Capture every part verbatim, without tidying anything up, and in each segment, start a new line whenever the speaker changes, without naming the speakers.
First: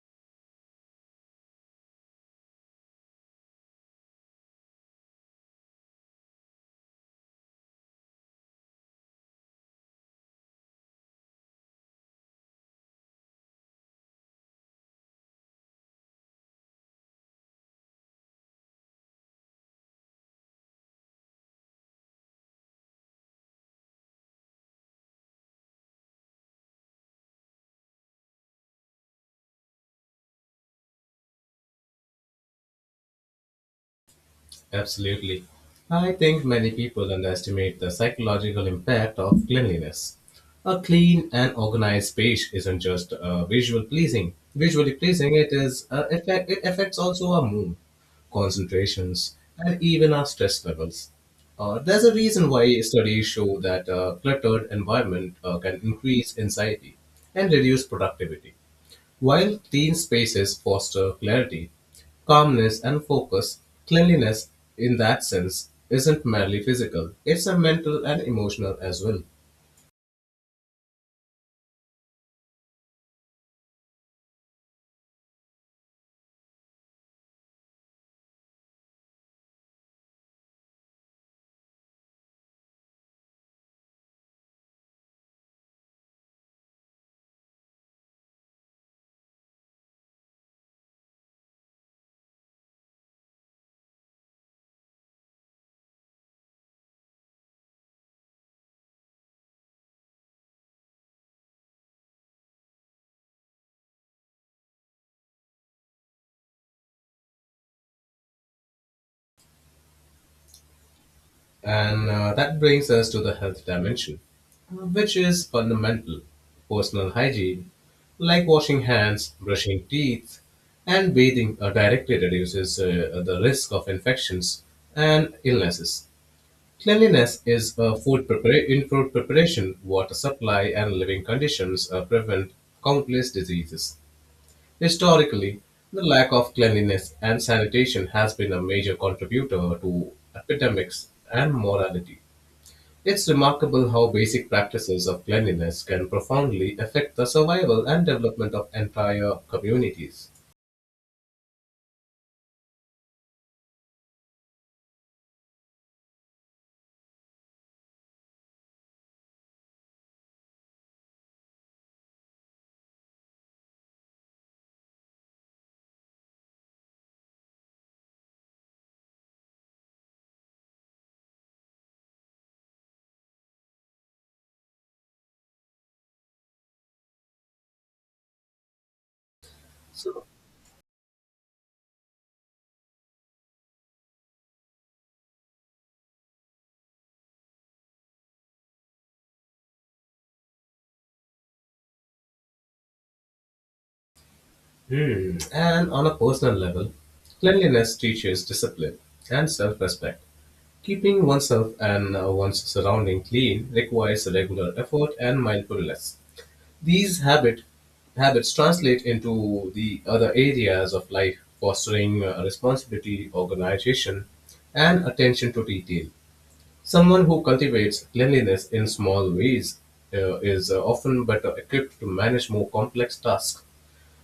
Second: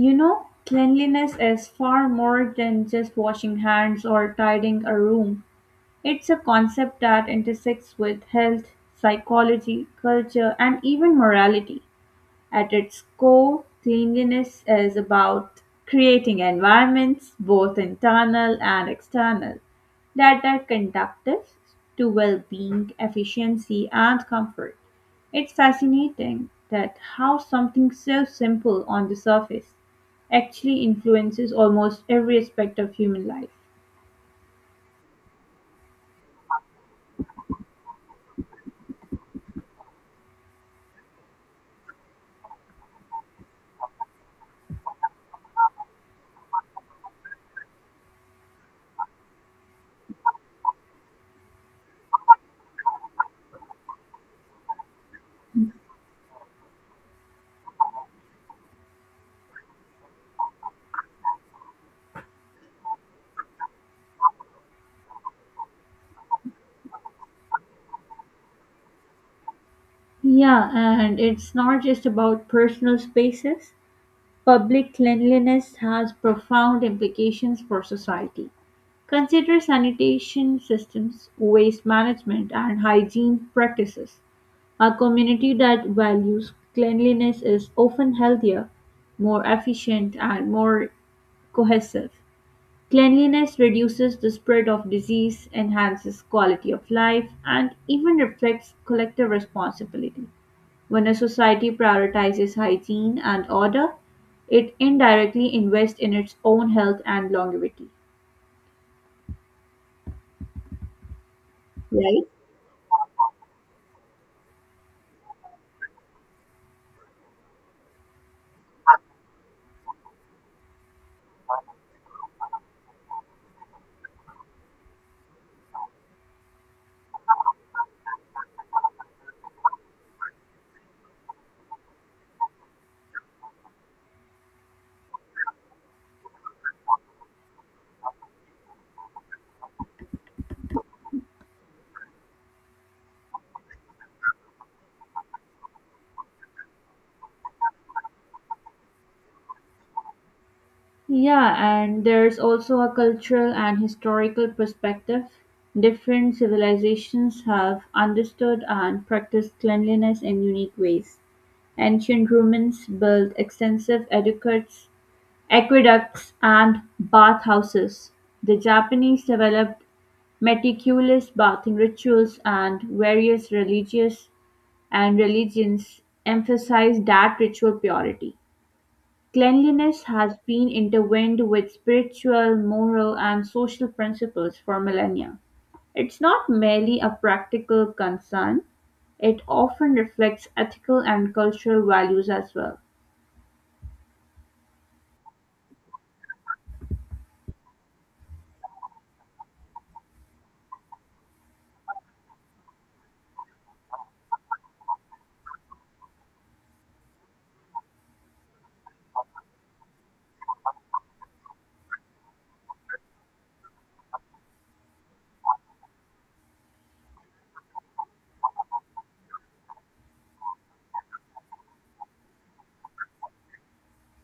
You know, cleanliness is far more than just washing hands or tidying a room. It's a concept that intersects with health, psychology, culture, and even morality. At its core, cleanliness is about creating environments, both internal and external, that are conductive to well being, efficiency, and comfort. It's fascinating that how something so simple on the surface actually influences almost every aspect of human life.
Absolutely. I think many people underestimate the psychological impact of cleanliness. A clean and organized space isn't just uh, visual pleasing. Visually pleasing, it is uh, affect, it affects also our mood, concentrations, and even our stress levels. Uh, there's a reason why studies show that a cluttered environment uh, can increase anxiety and reduce productivity. While clean spaces foster clarity, calmness and focus, cleanliness in that sense isn't merely physical, it's a mental and emotional as well.
Yeah, and it's not just about personal spaces. Public cleanliness has profound implications for society. Consider sanitation systems, waste management, and hygiene practices. A community that values cleanliness is often healthier, more efficient, and more cohesive. Cleanliness reduces the spread of disease, enhances quality of life, and even reflects collective responsibility. When a society prioritizes hygiene and order, it indirectly invests in its own health and longevity,
And
right?
uh, That brings us to the health dimension, which is fundamental. Personal hygiene, like washing hands, brushing teeth, and bathing, uh, directly reduces uh, the risk of infections and illnesses. Cleanliness is uh, food prepara- in food preparation, water supply, and living conditions uh, prevent countless diseases. Historically, the lack of cleanliness and sanitation has been a major contributor to epidemics and mortality. It's remarkable how basic practices of cleanliness can profoundly affect the survival and development of entire communities.
Yeah, and there's also a cultural and historical perspective. Different civilizations have understood and practiced cleanliness in unique ways. Ancient Romans built extensive aqueducts Aqueducts and bathhouses, the Japanese developed meticulous bathing rituals, and various religious and religions emphasize that ritual purity. Cleanliness
So,
has been intertwined with spiritual, moral, and social principles for millennia. It's not merely a practical concern, it often reflects ethical and cultural values as well.
hmm, and on a personal level, cleanliness teaches discipline and self respect. Keeping oneself and uh, one's surrounding clean requires regular effort and mindfulness. These habit, habits translate into the other areas of life, fostering uh, responsibility, organization, and attention to detail. Someone who cultivates cleanliness in small ways uh, is uh, often better equipped to manage more complex tasks,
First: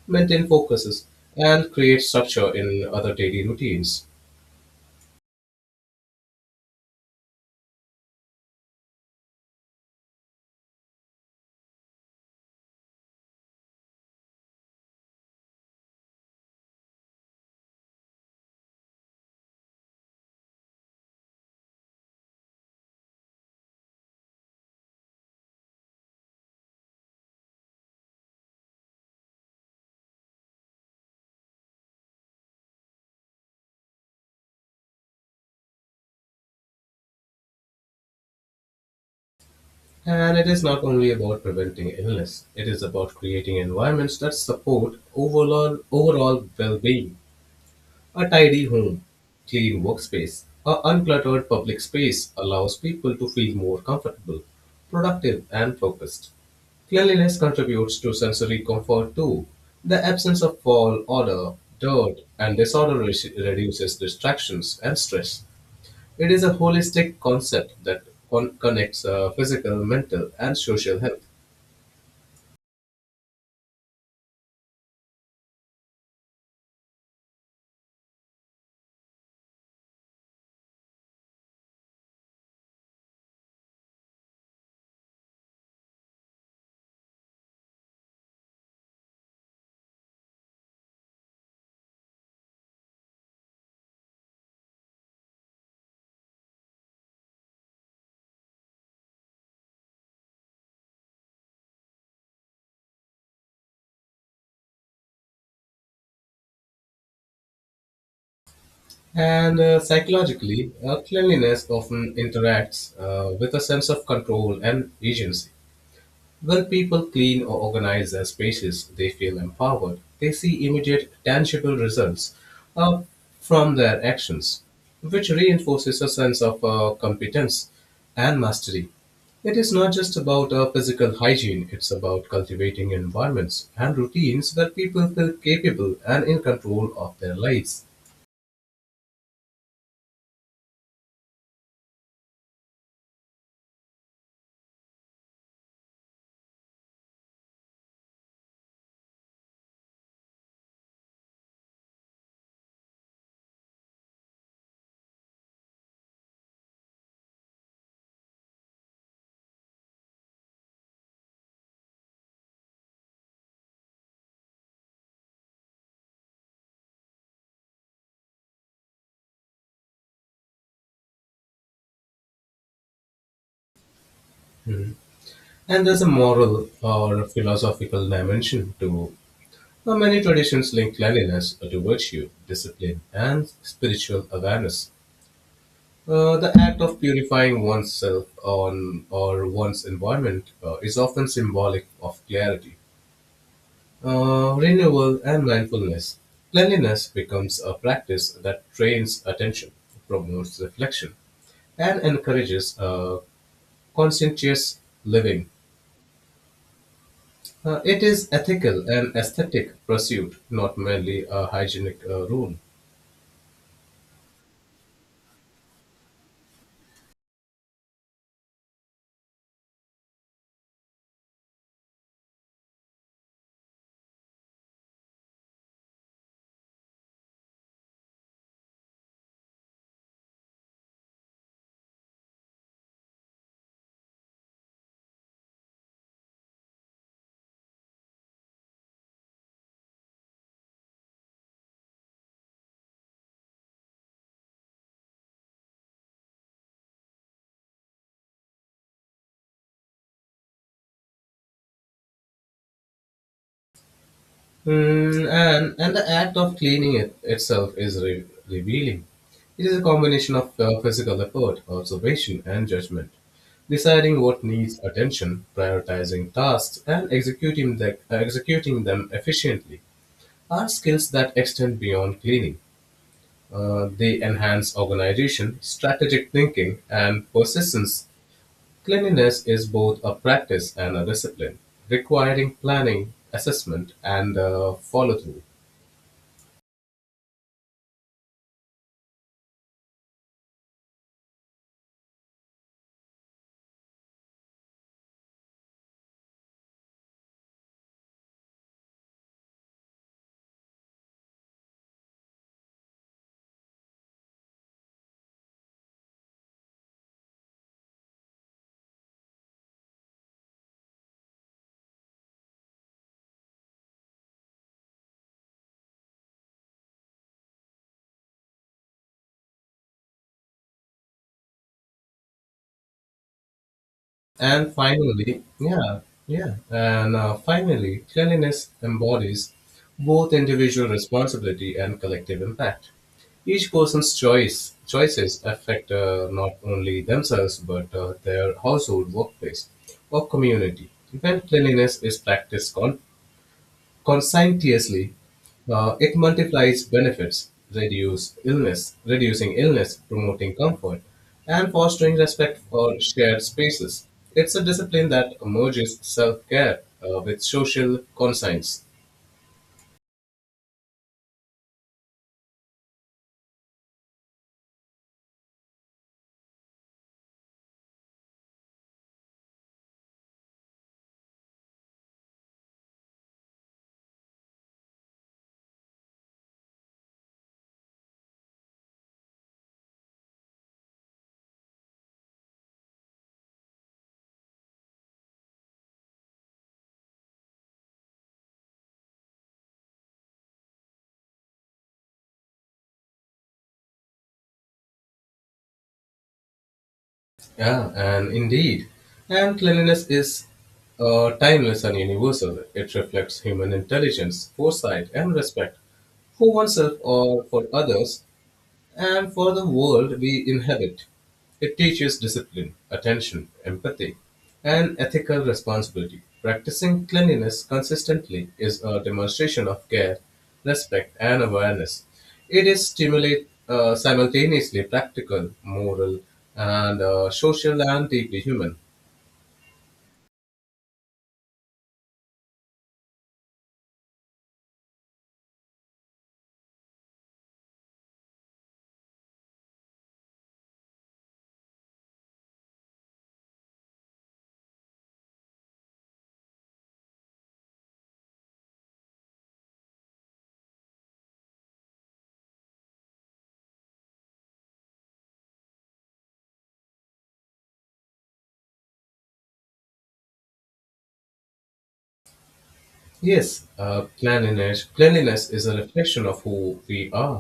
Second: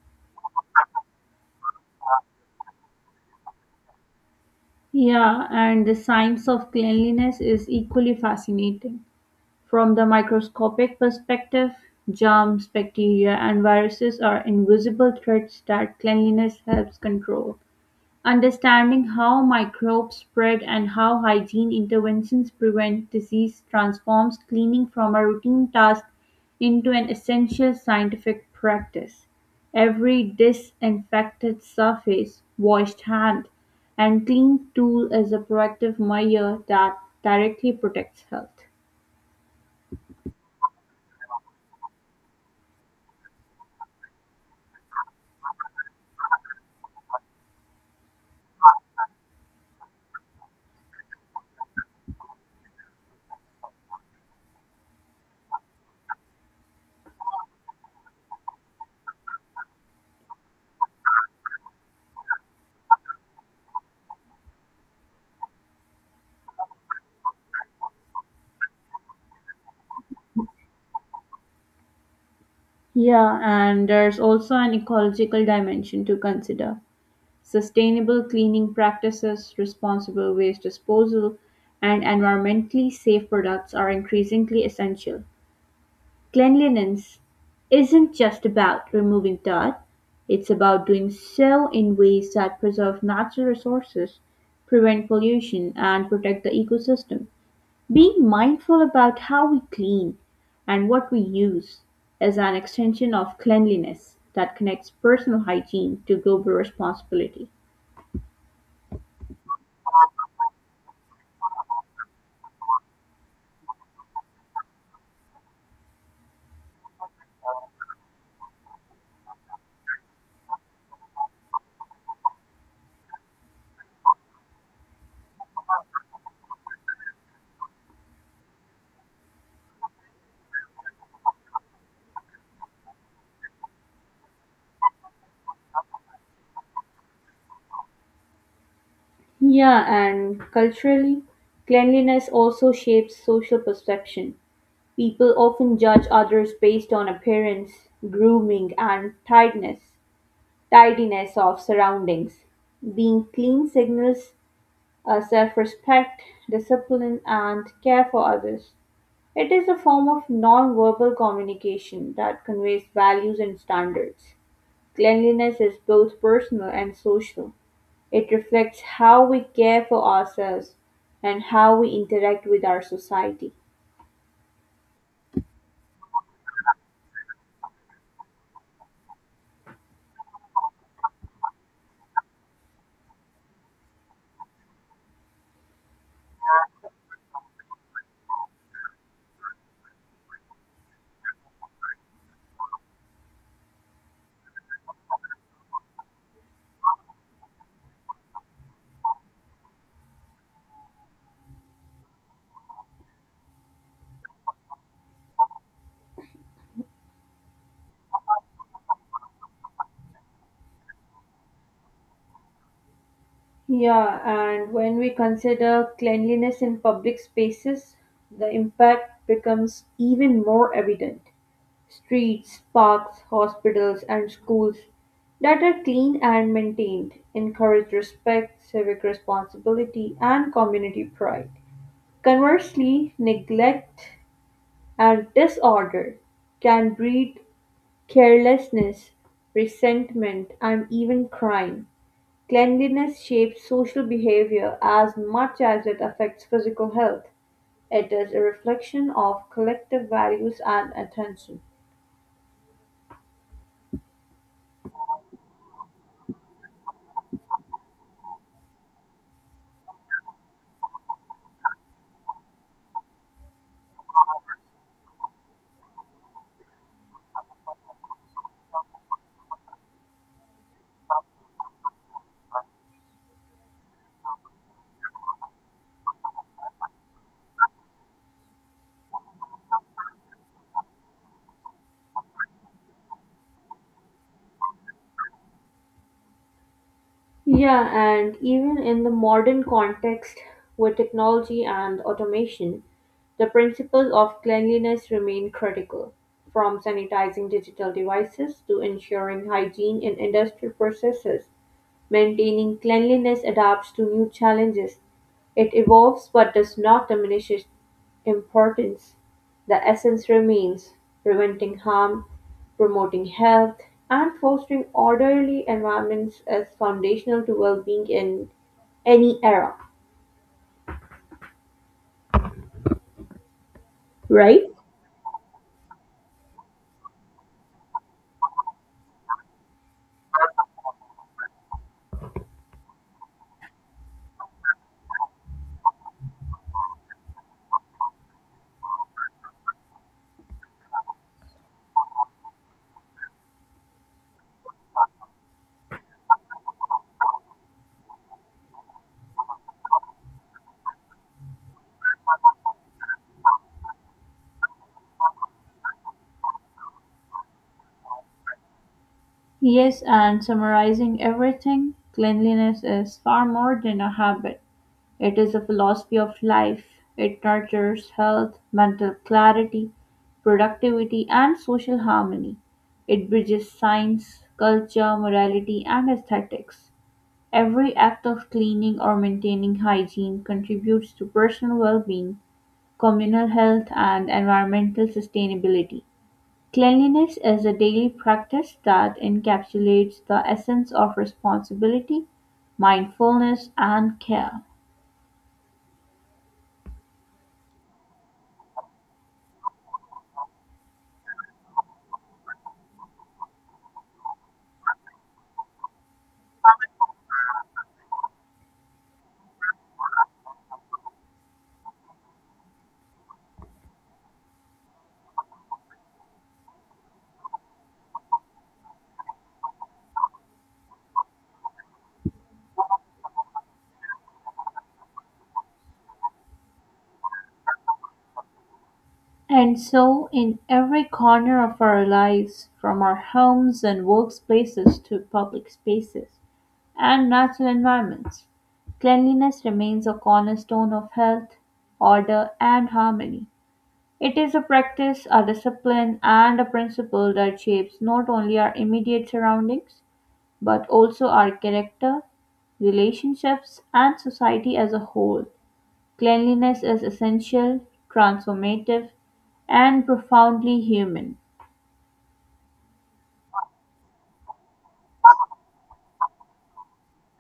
maintain focuses, and create structure in other daily routines.
Yeah, and the science of cleanliness is equally fascinating. From the microscopic perspective, germs, bacteria, and viruses are invisible threats that cleanliness helps control. Understanding how microbes spread and how hygiene interventions prevent disease transforms cleaning from a routine task into an essential scientific practice. Every disinfected surface, washed hand, and clean tool is a proactive measure that directly protects health.
And it is not only about preventing illness, it is about creating environments that support overall, overall well being. A tidy home, clean workspace, a uncluttered public space allows people to feel more comfortable, productive, and focused. Cleanliness contributes to sensory comfort too. The absence of foul odor, dirt, and disorder re- reduces distractions and stress. It is a holistic concept that con- connects uh, physical, mental, and social health.
Yeah, and there's also an ecological dimension to consider. Sustainable cleaning practices, responsible waste disposal, and environmentally safe products are increasingly essential. Cleanliness isn't just about removing dirt, it's about doing so in ways that preserve natural resources, prevent pollution, and protect the ecosystem. Being mindful about how we clean and what we use is an extension of cleanliness that connects personal hygiene to global responsibility.
And uh, Psychologically, uh, cleanliness often interacts uh, with a sense of control and agency. When people clean or organize their spaces, they feel empowered. They see immediate, tangible results uh, from their actions, which reinforces a sense of uh, competence and mastery. It is not just about uh, physical hygiene, it's about cultivating environments and routines where people feel capable and in control of their lives.
Yeah, and culturally, cleanliness also shapes social perception. People often judge others based on appearance, grooming, and tidiness, tidiness of surroundings. Being clean signals uh, self respect, discipline, and care for others. It is a form of non verbal communication that conveys values and standards. Cleanliness is both personal and social. It reflects how we care for ourselves and how we interact with our society.
Mhm. And there's a moral or philosophical dimension to. Now, Many traditions link cleanliness to virtue, discipline, and spiritual awareness. Uh, the act of purifying oneself on or one's environment uh, is often symbolic of clarity, uh, renewal, and mindfulness. Cleanliness becomes a practice that trains attention, promotes reflection, and encourages uh, conscientious living. Uh, it is ethical and aesthetic pursuit, not merely a hygienic uh, rule.
Yeah, and when we consider cleanliness in public spaces, the impact becomes even more evident. Streets, parks, hospitals, and schools that are clean and maintained encourage respect, civic responsibility, and community pride. Conversely, neglect and disorder can breed carelessness, resentment, and even crime. Cleanliness shapes social behavior as much as it affects physical health. It is a reflection of collective values and attention.
Mm, and, and the act of cleaning it itself is re- revealing. It is a combination of uh, physical effort, observation, and judgment, deciding what needs attention, prioritizing tasks, and executing, the, uh, executing them efficiently. Are skills that extend beyond cleaning. Uh, they enhance organization, strategic thinking, and persistence. Cleanliness is both a practice and a discipline, requiring planning, assessment, and follow through.
Yeah, and even in the modern context with technology and automation, the principles of cleanliness remain critical, from sanitizing digital devices to ensuring hygiene in industrial processes. Maintaining cleanliness adapts to new challenges. It evolves but does not diminish its importance. The essence remains preventing harm, promoting health, and fostering orderly environments is foundational to well being in any era, right?
And finally, yeah, yeah, and uh, finally, cleanliness embodies both individual responsibility and collective impact. Each person's choice choices affect uh, not only themselves but uh, their household, workplace, or community. When cleanliness is practiced conscientiously, uh, it multiplies benefits, reduce illness, reducing illness, promoting comfort, and fostering respect for shared spaces. It's a discipline that merges self-care uh, with social conscience.
Yes, and summarizing everything, cleanliness is far more than a habit. It is a philosophy of life. It nurtures health, mental clarity, productivity, and social harmony. It bridges science, culture, morality, and aesthetics. Every act of cleaning or maintaining hygiene contributes to personal well being, communal health, and environmental sustainability. Cleanliness is a daily practice that encapsulates the essence of responsibility, mindfulness, and care.
Yeah, and indeed, and cleanliness is uh, timeless and universal. It reflects human intelligence, foresight, and respect for oneself or for others and for the world we inhabit. It teaches discipline, attention, empathy, and ethical responsibility. Practicing cleanliness consistently is a demonstration of care, respect, and awareness. It is stimulate uh, simultaneously practical, moral, and uh, social, and deeply human.
And so in every corner of our lives, from our homes and workplaces to public spaces and natural environments, cleanliness remains a cornerstone of health, order, and harmony. It is a practice, a discipline, and a principle that shapes not only our immediate surroundings, but also our character, relationships, and society as a whole. Cleanliness is essential, transformative, and profoundly human.
Yes, uh, cleanliness, cleanliness is a reflection of who we are,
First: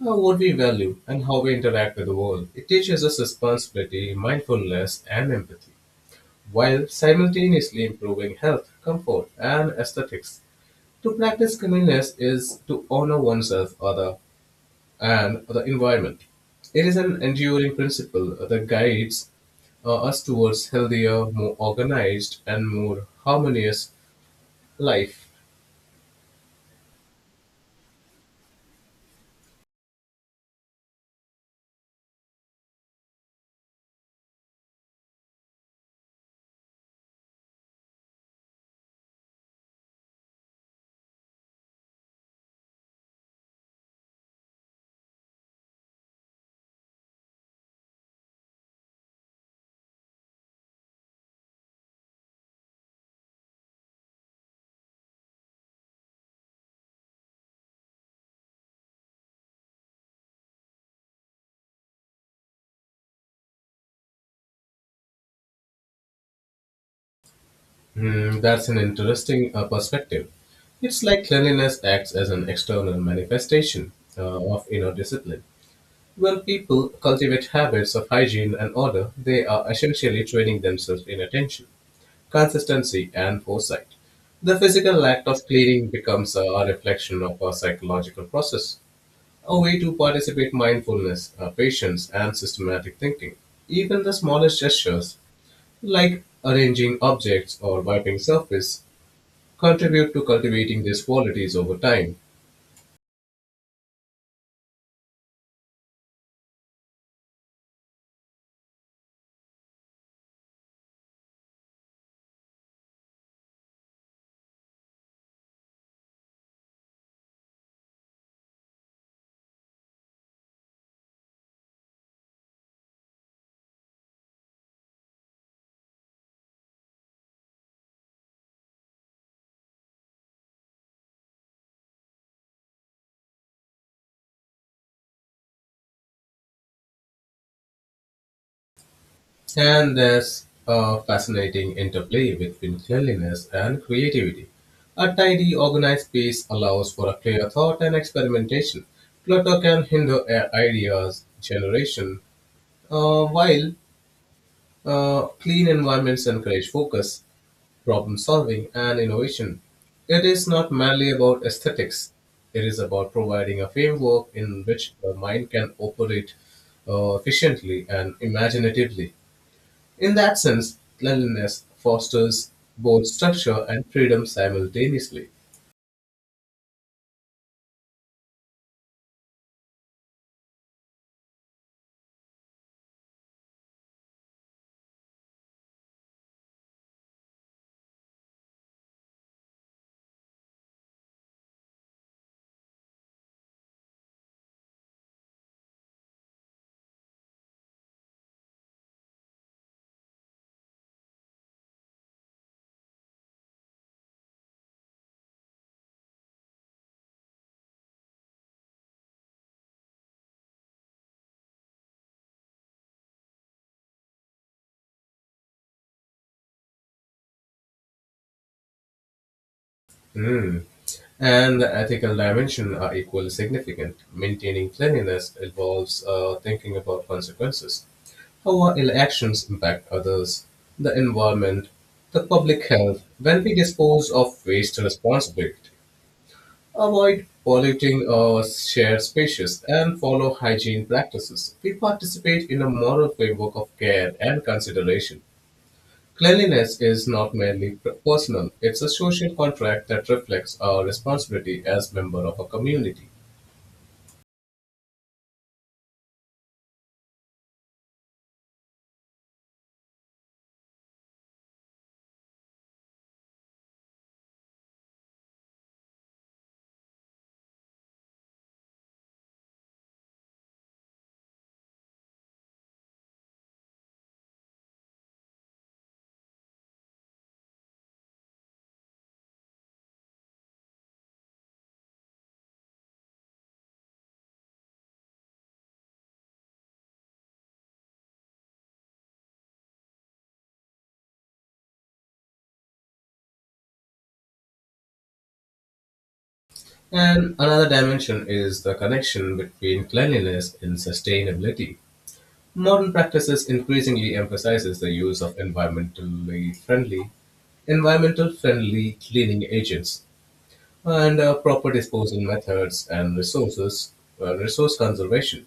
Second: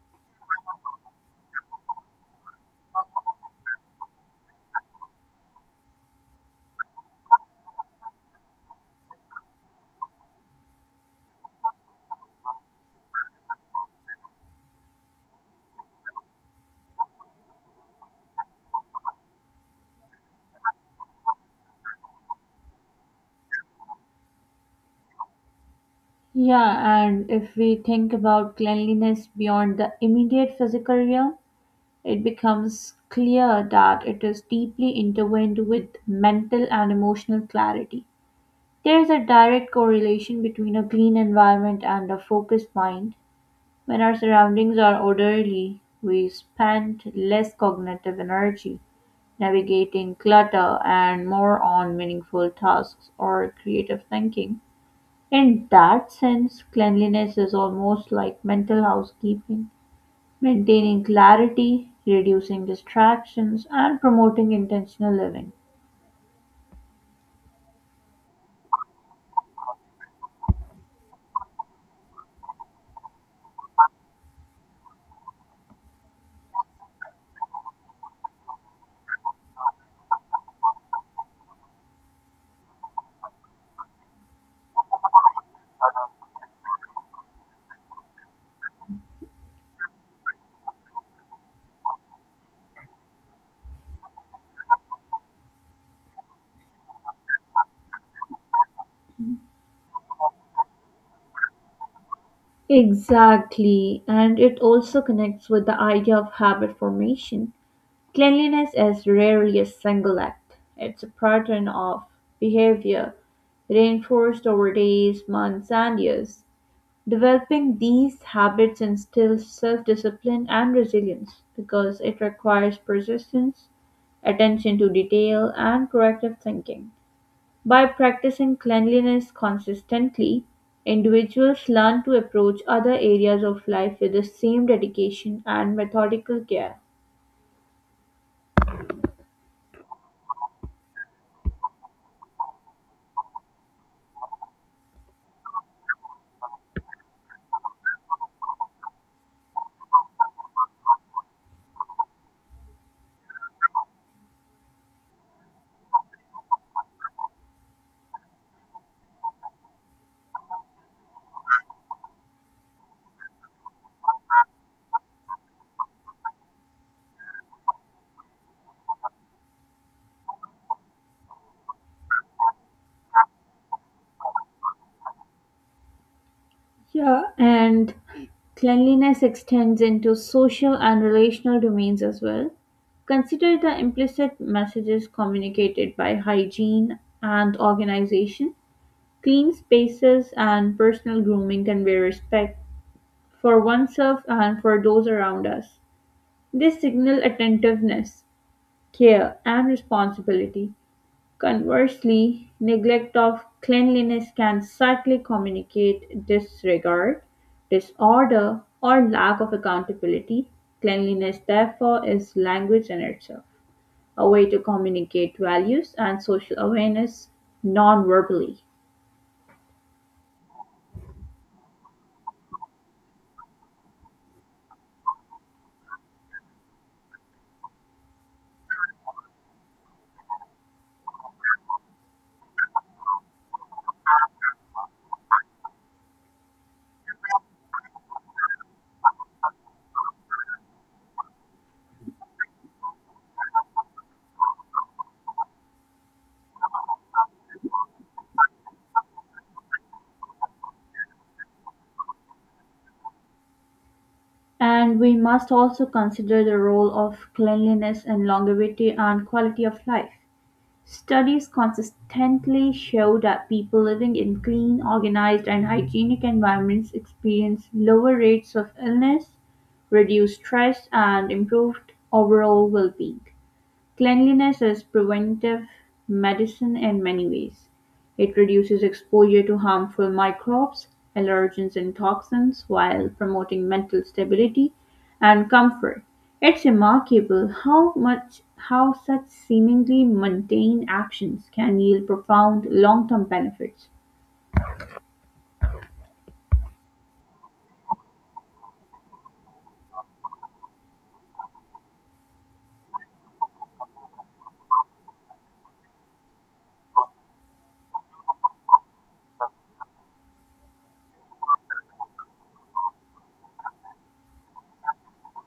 uh, what we value, and how we interact with the world. It teaches us responsibility, mindfulness, and empathy, while simultaneously improving health, comfort, and aesthetics. To practice cleanliness is to honor oneself, other, and the environment. It is an enduring principle that guides uh, us towards healthier, more organized, and more harmonious life.
Yeah, and if we think about cleanliness beyond the immediate physical realm, it becomes clear that it is deeply intertwined with mental and emotional clarity. There is a direct correlation between a clean environment and a focused mind. When our surroundings are orderly, we spend less cognitive energy navigating clutter, and more on meaningful tasks or creative thinking. In that sense, cleanliness is almost like mental housekeeping, maintaining clarity, reducing distractions, and promoting intentional living.
Hmm, that's an interesting uh, perspective. It's like cleanliness acts as an external manifestation uh, of inner discipline. When people cultivate habits of hygiene and order, they are essentially training themselves in attention, consistency, and foresight. The physical act of cleaning becomes a reflection of a psychological process, a way to participate mindfulness, uh, patience, and systematic thinking. Even the smallest gestures, like arranging objects or wiping surface, contribute to cultivating these qualities over time.
Exactly, and it also connects with the idea of habit formation. Cleanliness is rarely a single act, it's a pattern of behavior reinforced over days, months, and years. Developing these habits instills self-discipline and resilience, because it requires persistence, attention to detail, and proactive thinking. By practicing cleanliness consistently, individuals learn to approach other areas of life with the same dedication and methodical care.
And there's a fascinating interplay between cleanliness and creativity. A tidy, organized space allows for a clear thought and experimentation. Clutter can hinder a- ideas generation, uh, while Uh, clean environments encourage focus, problem solving, and innovation. It is not merely about aesthetics, it is about providing a framework in which the mind can operate uh, efficiently and imaginatively. In that sense, cleanliness fosters both structure and freedom simultaneously.
Yeah, and cleanliness extends into social and relational domains as well. Consider the implicit messages communicated by hygiene and organization. Clean spaces and personal grooming convey respect for oneself and for those around us. They signal attentiveness, care, and responsibility. Conversely, neglect of cleanliness can subtly communicate disregard, disorder, or lack of accountability. Cleanliness, therefore, is language in itself, a way to communicate values and social awareness non verbally.
Hmm. And the ethical dimension are equally significant. Maintaining cleanliness involves uh, thinking about consequences. How our elections impact others, the environment, the public health. When we dispose of waste responsibly, avoid polluting our shared spaces, and follow hygiene practices, we participate in a moral framework of care and consideration. Cleanliness is not merely per- personal, it's a social contract that reflects our responsibility as member of a community.
And we must also consider the role of cleanliness in longevity and quality of life. Studies consistently show that people living in clean, organized, and hygienic environments experience lower rates of illness, reduced stress, and improved overall well-being. Cleanliness is preventive medicine in many ways. It reduces exposure to harmful microbes, allergens, and toxins while promoting mental stability and comfort. It's remarkable how much how such seemingly mundane actions can yield profound long-term benefits.
And another dimension is the connection between cleanliness and sustainability. Modern practices increasingly emphasizes the use of environmentally friendly, environmental friendly cleaning agents and uh, proper disposal methods and resources, uh, resource conservation.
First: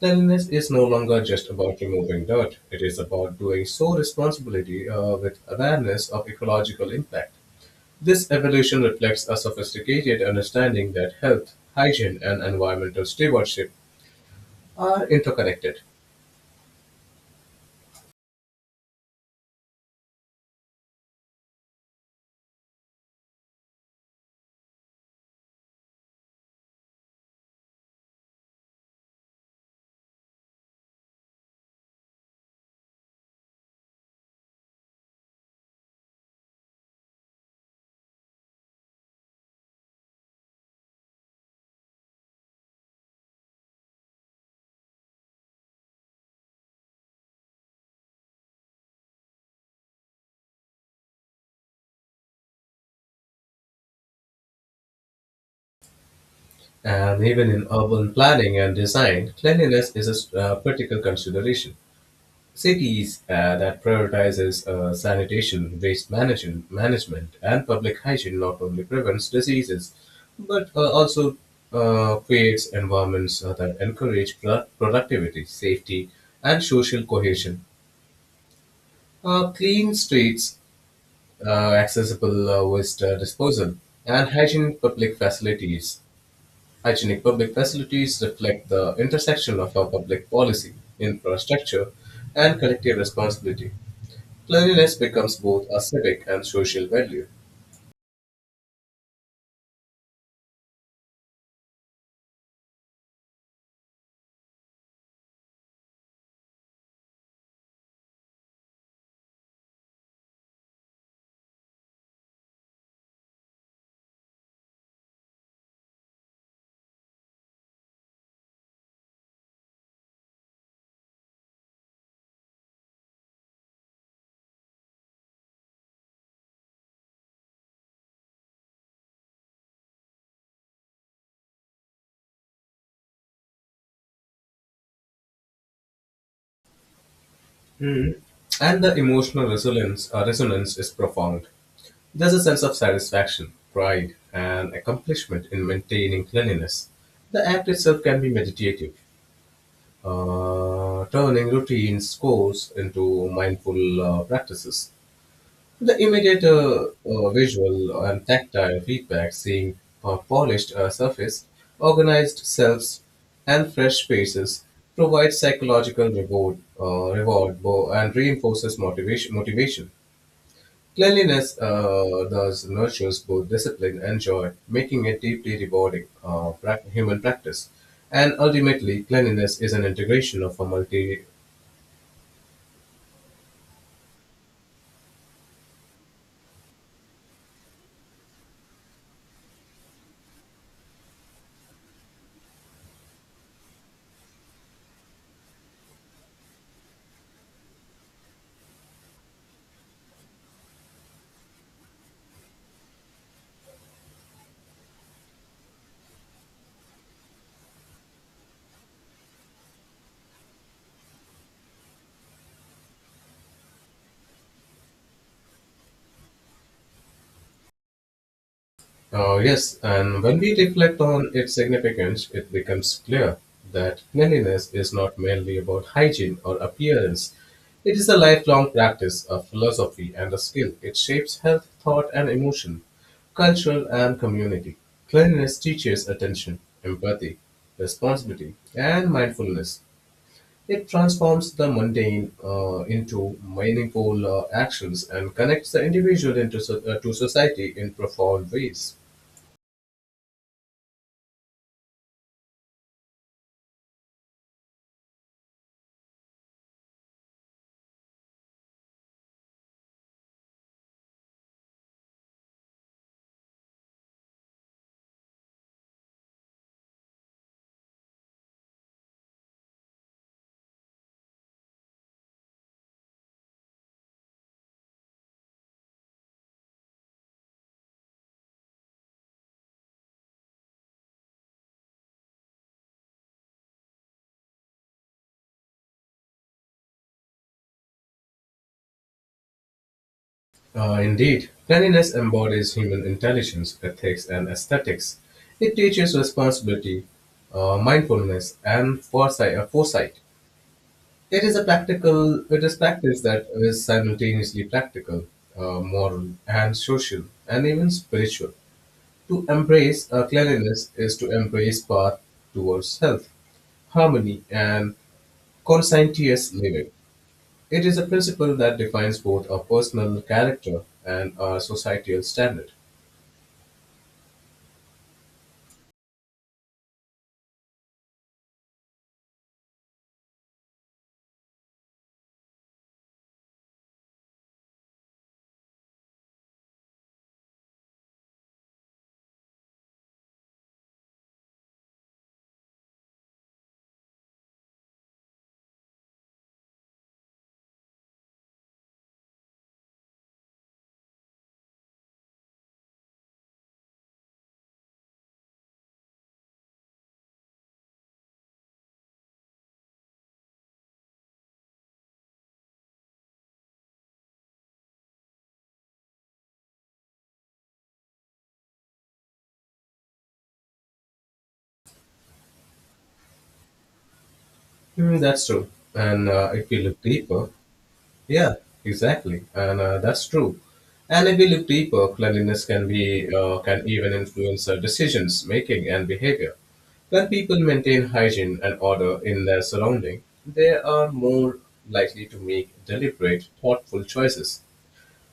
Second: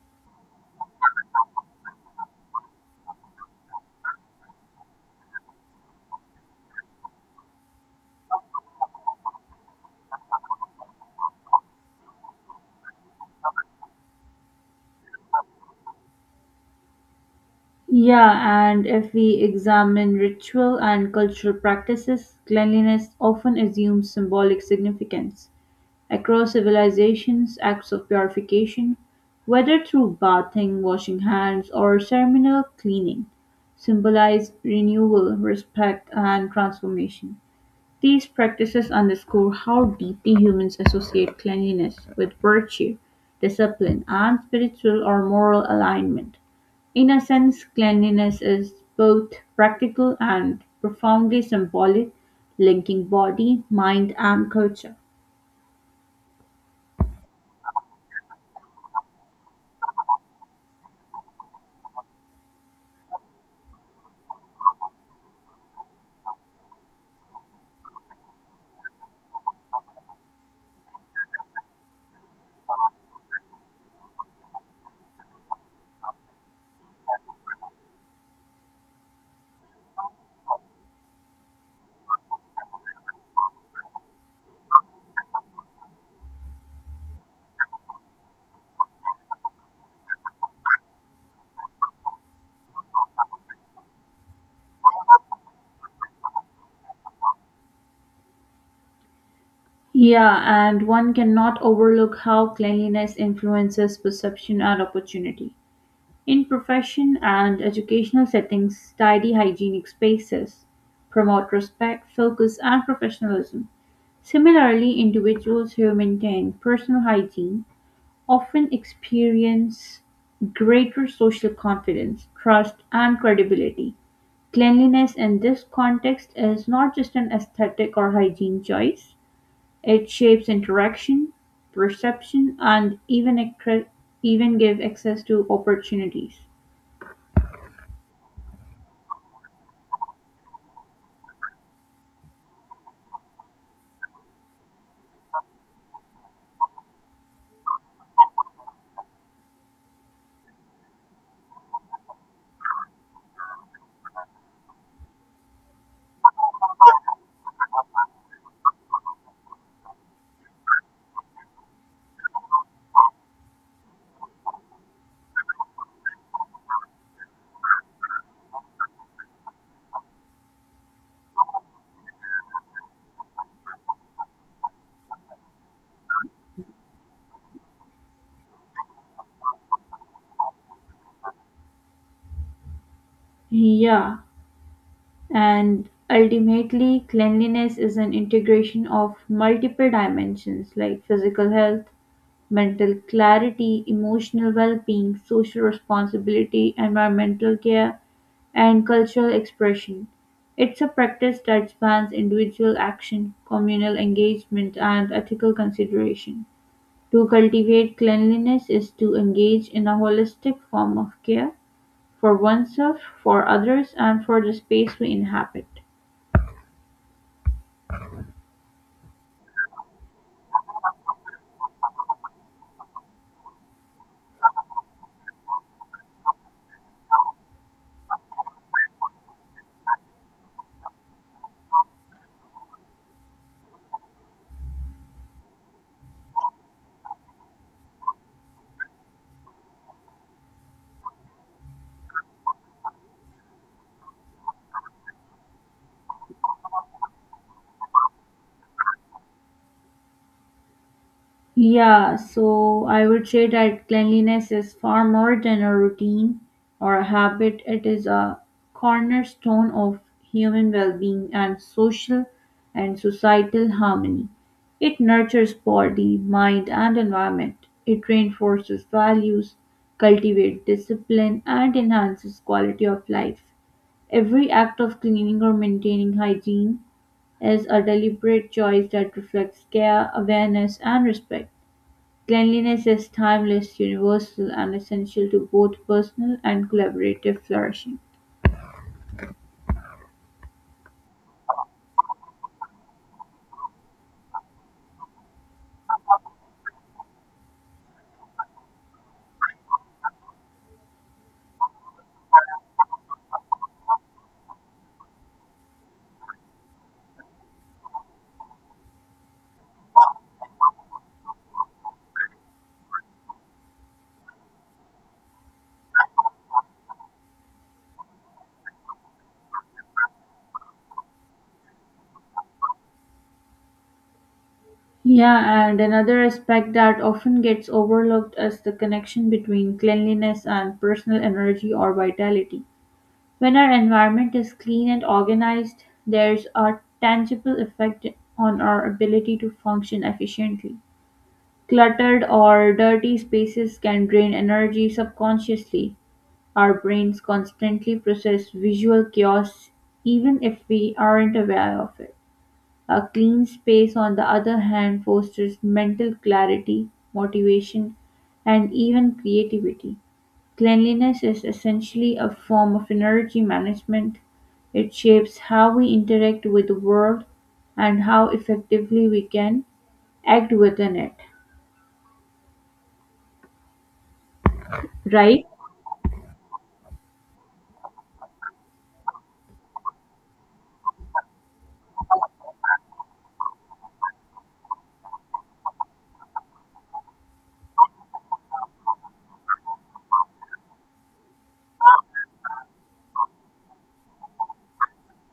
Cleanliness is no longer just about removing dirt; it is about doing so responsibility uh, with awareness of ecological impact. This evolution reflects a sophisticated understanding that health, hygiene, and environmental stewardship are interconnected.
Yeah, and if we examine ritual and cultural practices, cleanliness often assumes symbolic significance. Across civilizations, acts of purification, whether through bathing, washing hands, or ceremonial cleaning, symbolize renewal, respect, and transformation. These practices underscore how deeply humans associate cleanliness with virtue, discipline, and spiritual or moral alignment. In a sense, cleanliness is both practical and profoundly symbolic, linking body, mind, and culture.
And even in urban planning and design, cleanliness is a uh, critical consideration. Cities uh, that prioritizes uh, sanitation, waste management, management, and public hygiene not only prevents diseases, but uh, also uh, creates environments uh, that encourage pro- productivity, safety, and social cohesion. Uh, clean streets, uh, accessible uh, waste uh, disposal, and hygienic public facilities hygienic public facilities reflect the intersection of our public policy, infrastructure, and collective responsibility. Cleanliness becomes both a civic and social value.
Yeah, and one cannot overlook how cleanliness influences perception and opportunity. In profession and educational settings, tidy hygienic spaces promote respect, focus, and professionalism. Similarly, individuals who maintain personal hygiene often experience greater social confidence, trust, and credibility. Cleanliness in this context is not just an aesthetic or hygiene choice, it shapes interaction, perception, and even accre- even give access to opportunities.
Hmm. and the emotional resonance, uh, resonance is profound. There's a sense of satisfaction, pride, and accomplishment in maintaining cleanliness. The act itself can be meditative, uh, turning routine scores into mindful uh, practices. The immediate uh, uh, visual and tactile feedback, seeing a polished uh, surface, organized cells, and fresh faces, provides psychological reward, uh, reward bo- and reinforces motivation. motivation. Cleanliness uh, thus nurtures both discipline and joy, making it deeply rewarding uh, prac- human practice. And ultimately, cleanliness is an integration of a multi
Yeah, and ultimately, cleanliness is an integration of multiple dimensions like physical health, mental clarity, emotional well being, social responsibility, environmental care, and cultural expression. It's a practice that spans individual action, communal engagement, and ethical consideration. To cultivate cleanliness is to engage in a holistic form of care, for oneself, for others, and for the space we inhabit.
Uh, yes, and when we reflect on its significance, it becomes clear that cleanliness is not merely about hygiene or appearance. It is a lifelong practice, a philosophy, and a skill. It shapes health, thought, and emotion, culture, and community. Cleanliness teaches attention, empathy, responsibility, and mindfulness. It transforms the mundane uh, into meaningful uh, actions and connects the individual into, so- uh, to society in profound ways.
Yeah, so I would say that cleanliness is far more than a routine or a habit. It is a cornerstone of human well being and social and societal harmony. It nurtures body, mind, and environment. It reinforces values, cultivates discipline, and enhances quality of life. Every act of cleaning or maintaining hygiene is a deliberate choice that reflects care, awareness, and respect. Cleanliness is timeless, universal, and essential to both personal and collaborative flourishing.
Uh, Indeed, cleanliness embodies human intelligence, ethics, and aesthetics. It teaches responsibility, uh, mindfulness, and foresight. uh, foresight. It is a practical. It is practice that is simultaneously practical, uh, moral, and social, and even spiritual. To embrace uh, cleanliness is to embrace path towards health, harmony, and conscientious living. It is a principle that defines both our personal character and our societal standard.
Yeah, and another aspect that often gets overlooked is the connection between cleanliness and personal energy or vitality. When our environment is clean and organized, there's a tangible effect on our ability to function efficiently. Cluttered or dirty spaces can drain energy subconsciously. Our brains constantly process visual chaos even if we aren't aware of it. A clean space, on the other hand, fosters mental clarity, motivation, and even creativity. Cleanliness is essentially a form of energy management. It shapes how we interact with the world and how effectively we can act within it,
Hmm,
right?
that's true. And uh, if we look deeper, yeah, exactly. And uh, that's true. And if we look deeper, cleanliness can be uh, can even influence our decisions making and behavior. When people maintain hygiene and order in their surrounding, they are more likely to make deliberate, thoughtful choices.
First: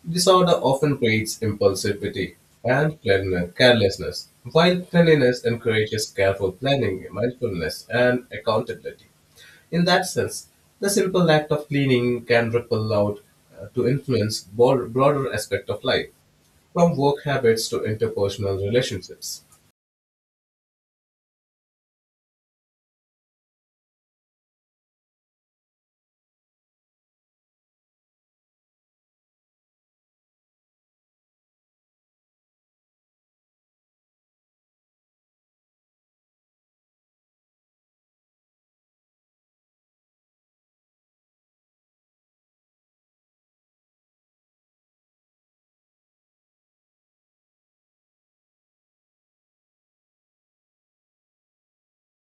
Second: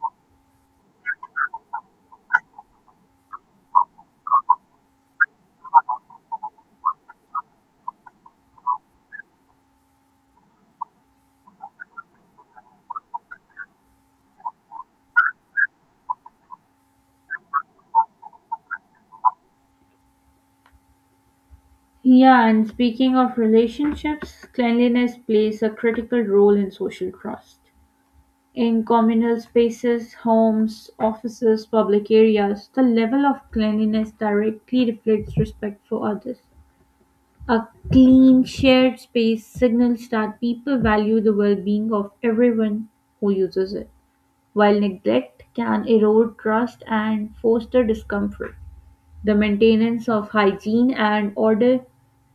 Disorder often breeds impulsivity and clean- carelessness, while cleanliness encourages careful planning, mindfulness, and accountability. In that sense, the simple act of cleaning can ripple out uh, to influence bor- broader aspect of life, from work habits to interpersonal relationships.
Yeah, and speaking of relationships, cleanliness plays a critical role in social trust. In communal spaces, homes, offices, public areas, the level of cleanliness directly reflects respect for others. A clean shared space signals that people value the well being of everyone who uses it, while neglect can erode trust and foster discomfort. The maintenance of hygiene and order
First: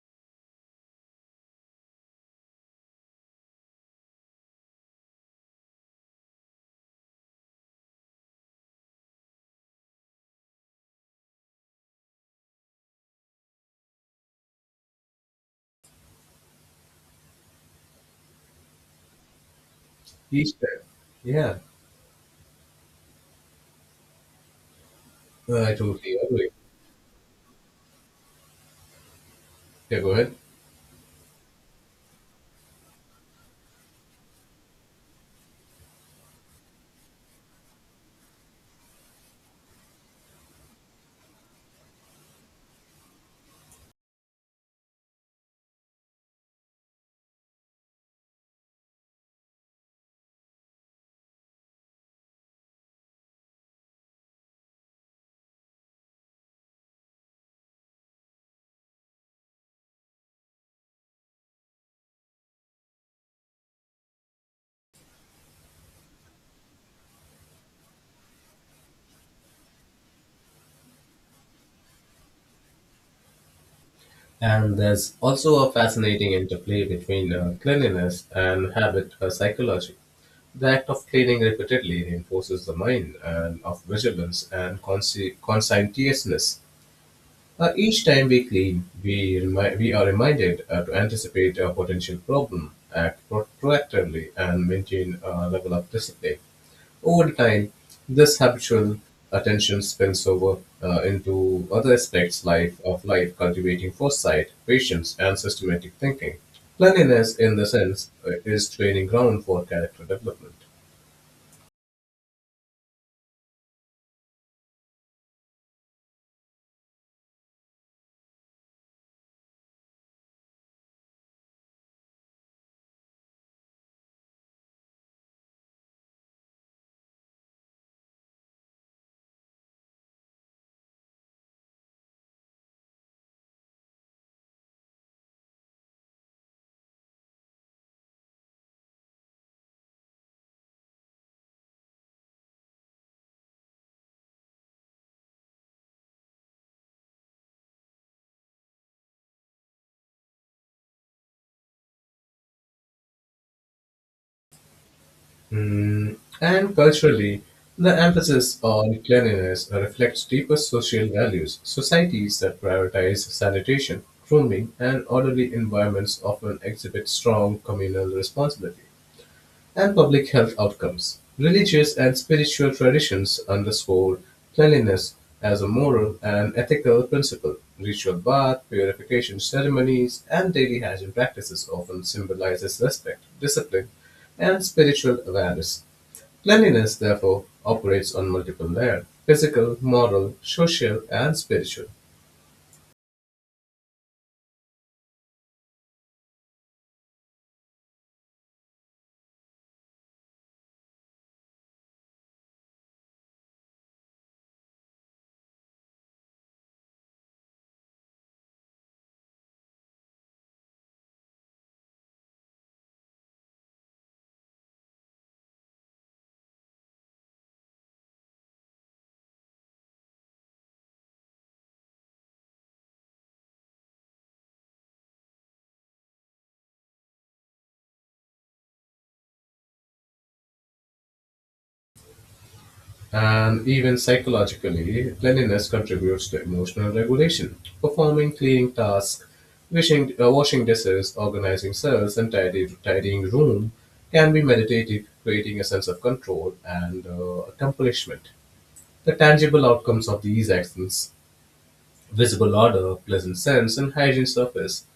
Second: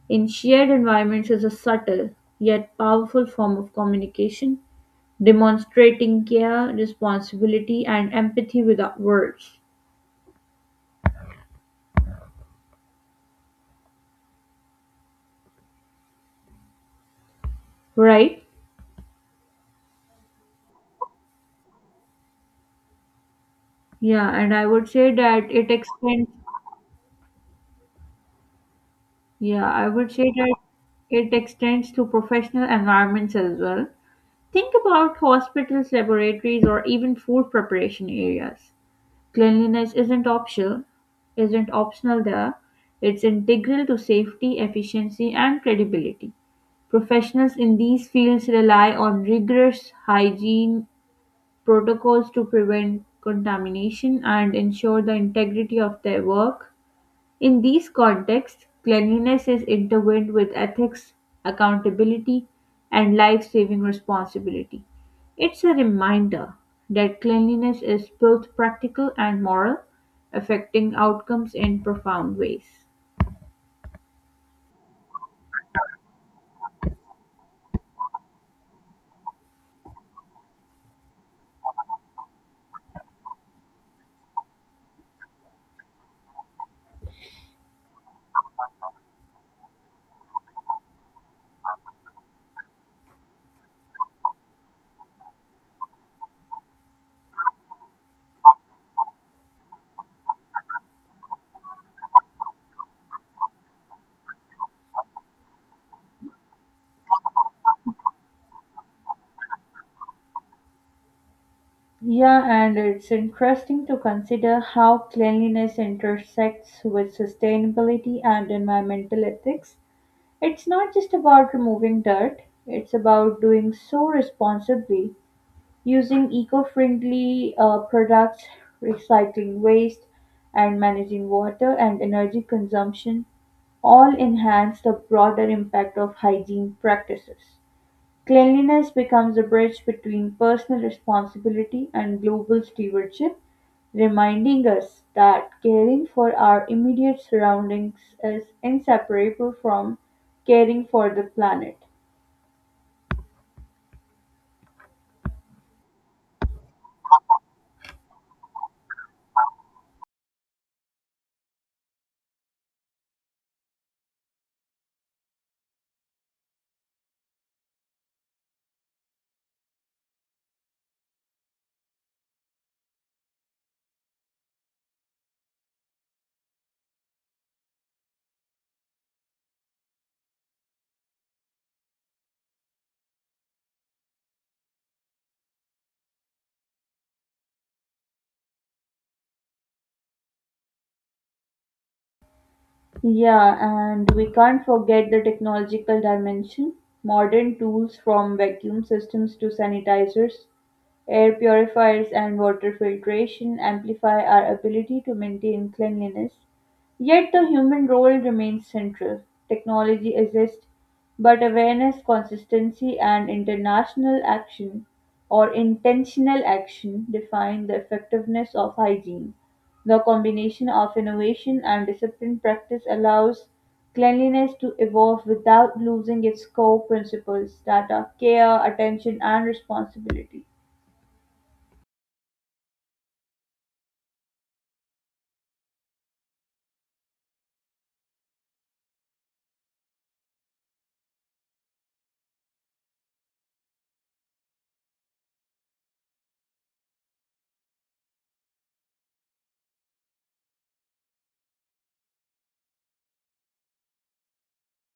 in shared environments is a subtle yet powerful form of communication, demonstrating care, responsibility, and empathy without words. Right?
Each time, yeah,
Yeah, and I would say that
uh,
it
I totally
extends.
agree.
Yeah, I
Yeah, go
would say
ahead.
that it extends to professional environments as well. Think about hospitals, laboratories, or even food preparation areas. Cleanliness isn't optional, isn't optional there. It's integral to safety, efficiency, and credibility. Professionals in these fields rely on rigorous hygiene protocols to prevent contamination and ensure the integrity of their work. In these contexts, cleanliness is intertwined with ethics, accountability, and life saving responsibility. It's a reminder that cleanliness is both practical and moral, affecting outcomes in profound ways.
And there's also a fascinating interplay between uh, cleanliness and habit uh, psychology. The act of cleaning repeatedly reinforces the mind and of vigilance and consci- conscientiousness. Uh, each time we clean, we, remi- we are reminded uh, to anticipate a potential problem, act pro- proactively, and maintain a level of discipline. Over time, this habitual attention spills over uh, into other aspects life of life, cultivating foresight, patience, and systematic thinking. Cleanliness, in the sense, uh, is training ground for character development.
Yeah, and it's interesting to consider how cleanliness intersects with sustainability and environmental ethics. It's not just about removing dirt, it's about doing so responsibly, using eco-friendly uh, products, recycling waste, and managing water and energy consumption all enhance the broader impact of hygiene practices. Cleanliness becomes a bridge between personal responsibility and global stewardship, reminding us that caring for our immediate surroundings is inseparable from caring for the planet.
Mm, and culturally, the emphasis on cleanliness reflects deeper social values. Societies that prioritize sanitation, grooming, and orderly environments often exhibit strong communal responsibility and public health outcomes. Religious and spiritual traditions underscore cleanliness as a moral and ethical principle. Ritual bath, purification ceremonies, and daily hygiene practices often symbolizes respect, discipline, and spiritual awareness. Cleanliness, therefore, operates on multiple layers: physical, moral, social, and spiritual.
Yeah, and we can't forget the technological dimension. Modern tools from vacuum systems to sanitizers, air purifiers, and water filtration amplify our ability to maintain cleanliness. Yet the human role remains central. Technology exists, but awareness, consistency, and international action or intentional action define the effectiveness of hygiene. The combination of innovation and disciplined practice allows cleanliness to evolve without losing its core principles that are care, attention, and responsibility.
And even psychologically, cleanliness contributes to emotional regulation. Performing cleaning tasks, wishing, uh, washing dishes, organizing cells, and tidy, tidying room can be meditative, creating a sense of control and uh, accomplishment. The tangible outcomes of these actions visible order, pleasant scents, and hygiene surface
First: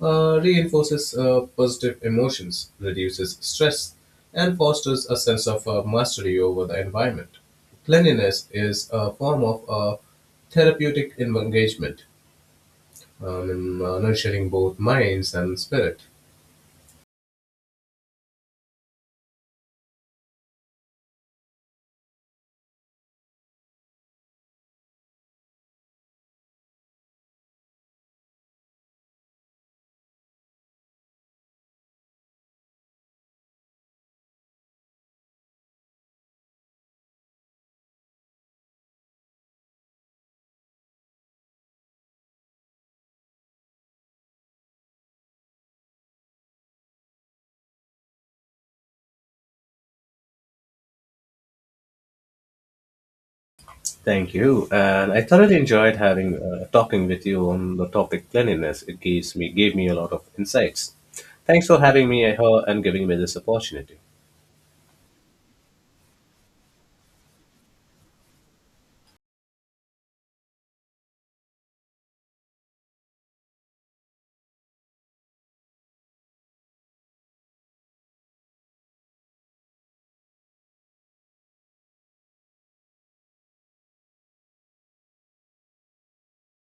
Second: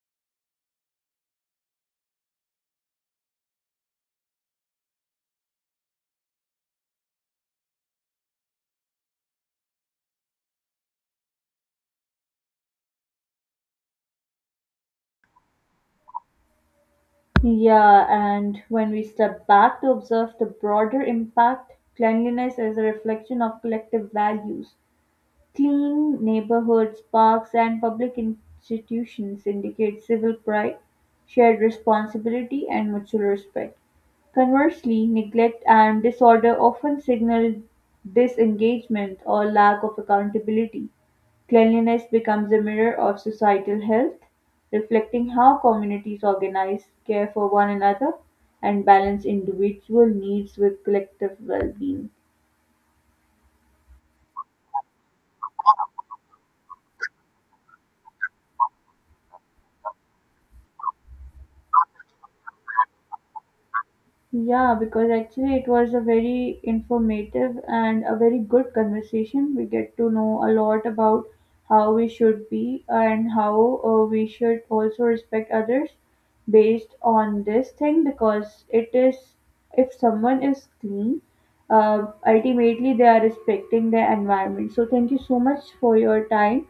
uh, reinforces uh, positive emotions, reduces stress, and fosters a sense of uh, mastery over the environment. Cleanliness is a form of uh, therapeutic engagement, um, in, uh, nurturing both minds and spirit.
Yeah, and when we step back to observe the broader impact, cleanliness is a reflection of collective values. Clean neighborhoods, parks, and public institutions indicate civil pride, shared responsibility, and mutual respect. Conversely, neglect and disorder often signal disengagement or lack of accountability. Cleanliness becomes a mirror of societal health, reflecting how communities organize, care for one another, and balance individual needs with collective well being.
Thank you. And I thoroughly enjoyed having uh, talking with you on the topic cleanliness. It gives me gave me a lot of insights. Thanks for having me here and giving me this opportunity.
Yeah, because actually it was a very informative and a very good conversation. We get to know a lot about how we should be and how uh, we should also respect others based on this thing because it is, if someone is clean, uh, ultimately they are respecting their environment. So, thank you so much for your time.